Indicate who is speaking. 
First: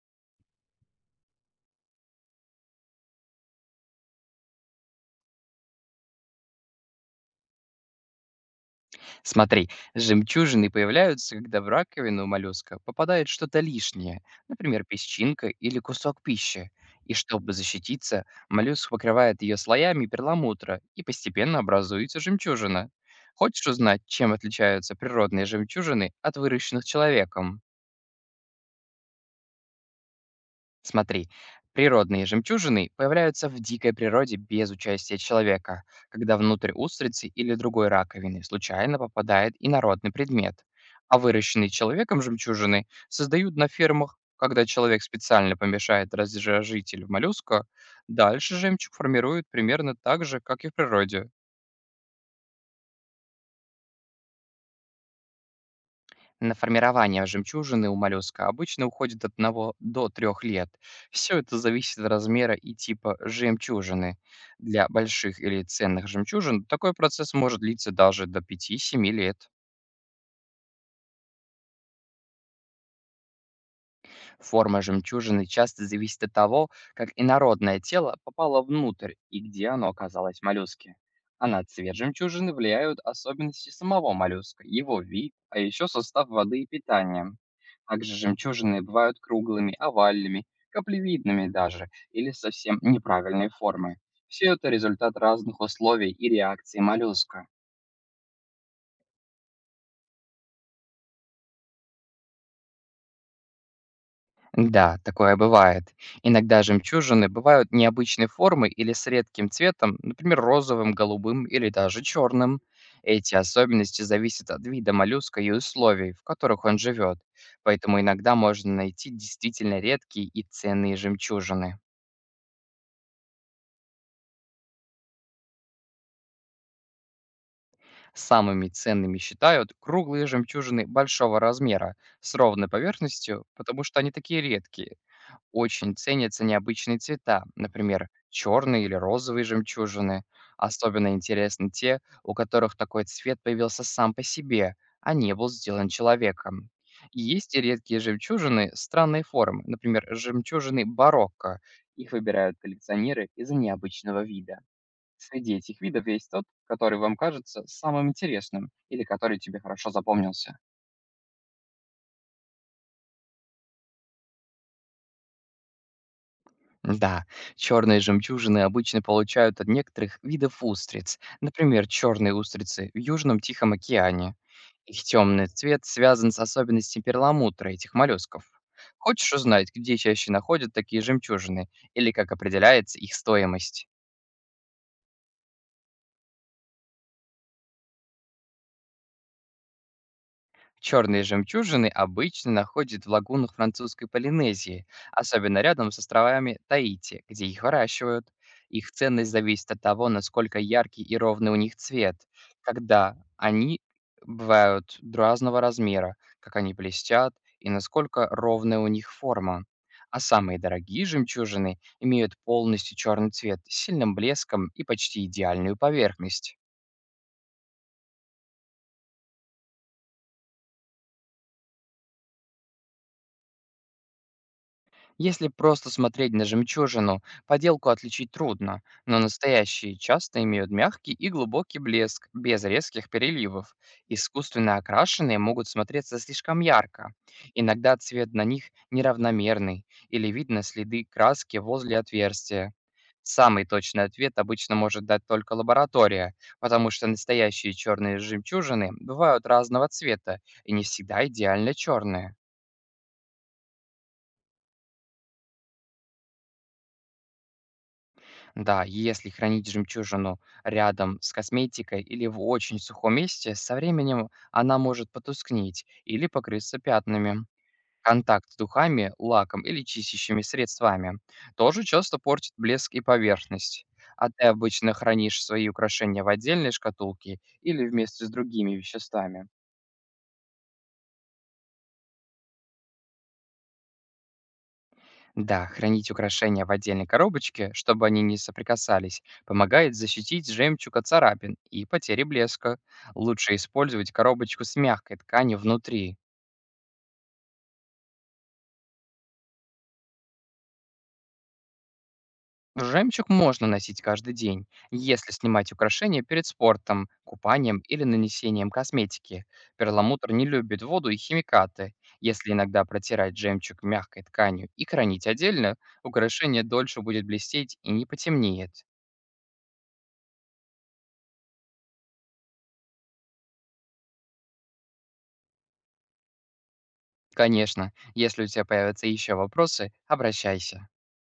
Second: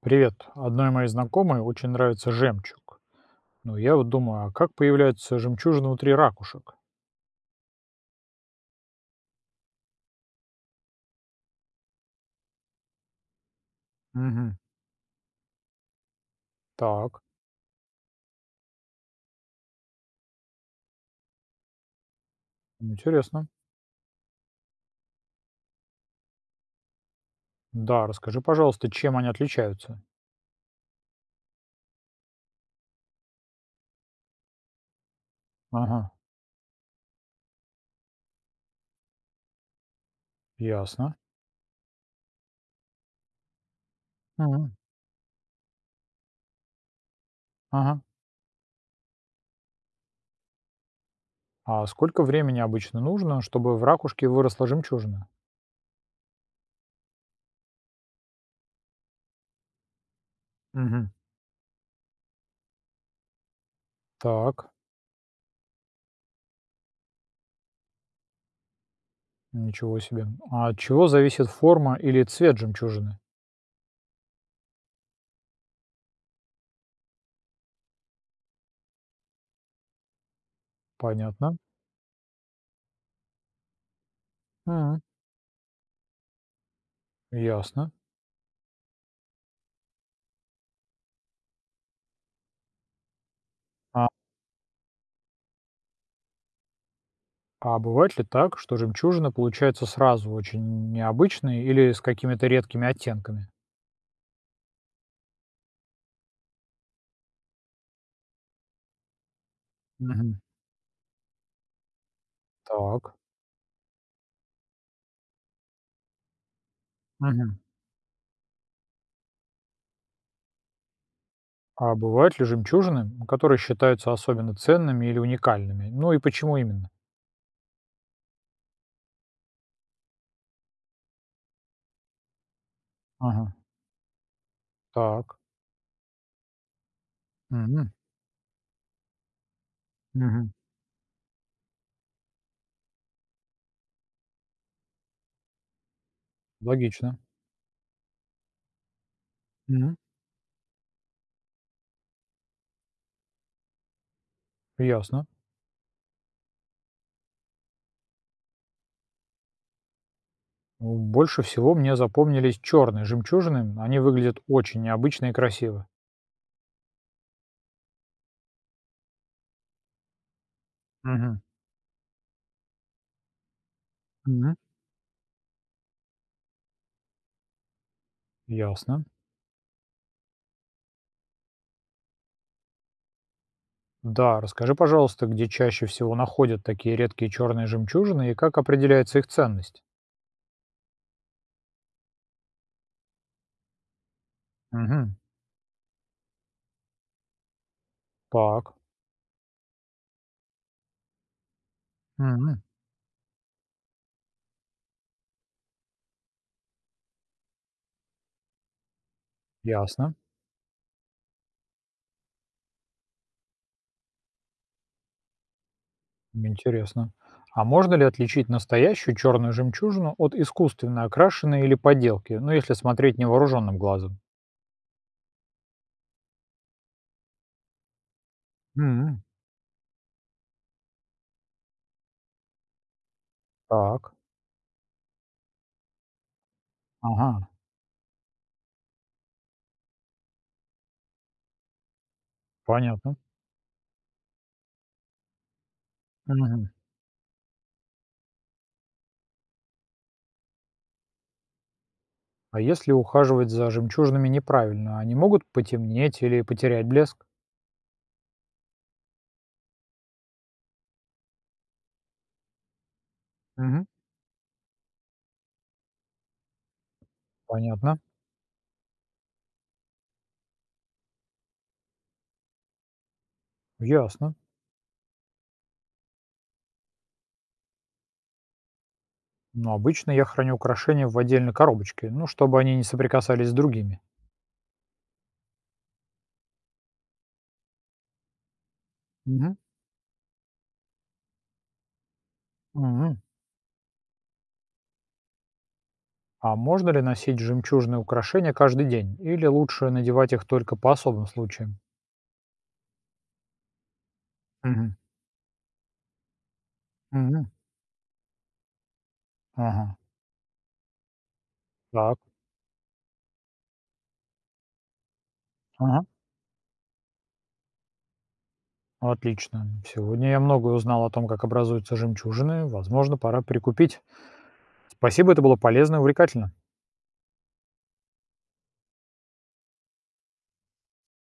Speaker 1: Привет. Одной моей знакомой очень нравится жемчуг. Ну, я вот думаю, а как появляются жемчужины внутри ракушек?
Speaker 2: Смотри, жемчужины появляются, когда в раковину моллюска попадает что-то лишнее,
Speaker 1: Угу.
Speaker 2: например, песчинка или кусок пищи. И
Speaker 1: Так,
Speaker 2: чтобы защититься, моллюск покрывает ее слоями перламутра, и постепенно образуется жемчужина.
Speaker 1: интересно.
Speaker 2: Хочешь узнать, чем отличаются природные жемчужины от выращенных человеком?
Speaker 1: Да, расскажи, пожалуйста, чем они отличаются?
Speaker 2: Смотри, природные жемчужины появляются в дикой природе без участия человека,
Speaker 1: Ага,
Speaker 2: когда внутрь устрицы или другой раковины случайно попадает инородный предмет.
Speaker 1: ясно.
Speaker 2: А выращенные человеком жемчужины создают на фермах, когда
Speaker 1: Мгм.
Speaker 2: человек специально помешает разжижитель в моллюска,
Speaker 1: Ага.
Speaker 2: дальше жемчуг формирует примерно так же, как и в природе.
Speaker 1: А сколько времени обычно нужно, чтобы в ракушке выросла жемчужина?
Speaker 2: На формирование жемчужины у моллюска обычно уходит от одного до 3 лет.
Speaker 1: Угу.
Speaker 2: Все это зависит от размера и типа жемчужины.
Speaker 1: Так,
Speaker 2: Для больших или ценных жемчужин такой процесс может длиться даже до 5-7 лет.
Speaker 1: ничего себе. А от чего зависит форма или цвет жемчужины?
Speaker 2: Форма жемчужины часто зависит от того, как инородное тело попало внутрь и где оно оказалось в моллюске. А
Speaker 1: Понятно.
Speaker 2: на цвет жемчужины влияют особенности самого моллюска,
Speaker 1: Мгм.
Speaker 2: его вид, а еще состав воды и питания.
Speaker 1: Ясно.
Speaker 2: Также жемчужины бывают круглыми, овальными, каплевидными даже или совсем неправильной формы. Все это результат разных условий и реакций моллюска.
Speaker 1: А бывает ли так, что жемчужины получаются сразу очень необычные или с какими-то редкими оттенками?
Speaker 2: Да, такое бывает. Иногда жемчужины бывают необычной формы или с редким цветом,
Speaker 1: Мгм.
Speaker 2: например, розовым, голубым или даже черным.
Speaker 1: Так.
Speaker 2: Эти особенности зависят от вида моллюска и условий, в которых он живет,
Speaker 1: Мгм.
Speaker 2: поэтому иногда можно найти действительно редкие и ценные жемчужины.
Speaker 1: А бывают ли жемчужины, которые считаются особенно ценными или уникальными? Ну и почему именно?
Speaker 2: Самыми ценными считают круглые жемчужины большого размера с ровной поверхностью,
Speaker 1: Ага.
Speaker 2: потому что они такие редкие.
Speaker 1: Так,
Speaker 2: Очень ценятся необычные цвета,
Speaker 1: мгм,
Speaker 2: например, черные или розовые жемчужины.
Speaker 1: мгм,
Speaker 2: Особенно интересны те, у которых такой цвет появился сам по себе, а не был сделан человеком.
Speaker 1: логично.
Speaker 2: Есть и редкие жемчужины странной формы,
Speaker 1: Мгм.
Speaker 2: например, жемчужины барокко. Их выбирают коллекционеры из-за необычного вида.
Speaker 1: Ясно.
Speaker 2: Среди этих видов есть тот, который вам кажется самым интересным или который тебе хорошо запомнился.
Speaker 1: Ну, больше всего мне запомнились черные жемчужины. Они выглядят очень необычно и красиво.
Speaker 2: Да, черные жемчужины обычно получают от некоторых видов устриц,
Speaker 1: Мгм.
Speaker 2: например, черные устрицы в Южном Тихом океане.
Speaker 1: Мгм.
Speaker 2: Их темный цвет связан с особенностями перламутра этих моллюсков.
Speaker 1: Ясно.
Speaker 2: Хочешь узнать, где чаще находят такие жемчужины или как определяется их стоимость?
Speaker 1: Да, расскажи, пожалуйста, где чаще всего находят такие редкие черные жемчужины и как определяется их ценность?
Speaker 2: Черные жемчужины обычно находят в лагунах французской Полинезии,
Speaker 1: Мгм.
Speaker 2: особенно рядом с островами Таити, где их выращивают.
Speaker 1: Так.
Speaker 2: Их ценность зависит от того, насколько яркий и ровный у них цвет,
Speaker 1: Мгм.
Speaker 2: когда они бывают разного размера, как они блестят и насколько ровная у них форма.
Speaker 1: Ясно.
Speaker 2: А самые дорогие жемчужины имеют полностью черный цвет с сильным блеском и почти идеальную поверхность.
Speaker 1: Интересно. А можно ли отличить настоящую черную жемчужину от искусственно окрашенной или подделки, ну, если смотреть невооруженным глазом?
Speaker 2: Если просто смотреть на жемчужину, поделку отличить трудно,
Speaker 1: Мгм.
Speaker 2: но настоящие часто имеют мягкий и глубокий блеск, без резких переливов.
Speaker 1: Так.
Speaker 2: Искусственно окрашенные могут смотреться слишком ярко.
Speaker 1: Ага.
Speaker 2: Иногда цвет на них неравномерный, или видно следы краски возле отверстия.
Speaker 1: Понятно.
Speaker 2: Самый точный ответ обычно может дать только лаборатория,
Speaker 1: Мгм.
Speaker 2: потому что настоящие черные жемчужины бывают разного цвета и не всегда идеально черные.
Speaker 1: А если ухаживать за жемчужинами неправильно, они могут потемнеть или потерять блеск?
Speaker 2: Да, если хранить жемчужину рядом с косметикой или в очень сухом месте, со
Speaker 1: Мгм.
Speaker 2: временем она может потускнеть или покрыться пятнами.
Speaker 1: Понятно.
Speaker 2: Контакт с духами, лаком или чистящими средствами тоже часто портит блеск и поверхность. А
Speaker 1: Ясно.
Speaker 2: ты обычно хранишь свои украшения в отдельной шкатулке или вместе с другими веществами?
Speaker 1: Но обычно я храню украшения в отдельной коробочке, ну, чтобы они не соприкасались с другими.
Speaker 2: Да, хранить украшения в отдельной коробочке, чтобы они не соприкасались,
Speaker 1: Мгм.
Speaker 2: помогает защитить жемчуг от царапин и потери блеска.
Speaker 1: Мгм.
Speaker 2: Лучше использовать коробочку с мягкой тканью внутри.
Speaker 1: А можно ли носить жемчужные украшения каждый день? Или лучше надевать их только по особым случаям?
Speaker 2: Жемчуг можно носить каждый день,
Speaker 1: Мгм.
Speaker 2: если снимать украшения перед спортом,
Speaker 1: Мгм.
Speaker 2: купанием или нанесением косметики.
Speaker 1: Ага.
Speaker 2: Перламутр не любит воду и химикаты.
Speaker 1: Так.
Speaker 2: Если иногда протирать жемчуг мягкой тканью и хранить отдельно,
Speaker 1: Ага.
Speaker 2: украшение дольше будет блестеть и не потемнеет.
Speaker 1: Отлично. Сегодня я многое узнал о том, как образуются жемчужины. Возможно, пора прикупить. Спасибо, это было полезно и увлекательно.
Speaker 2: Конечно, если у тебя появятся еще вопросы, обращайся.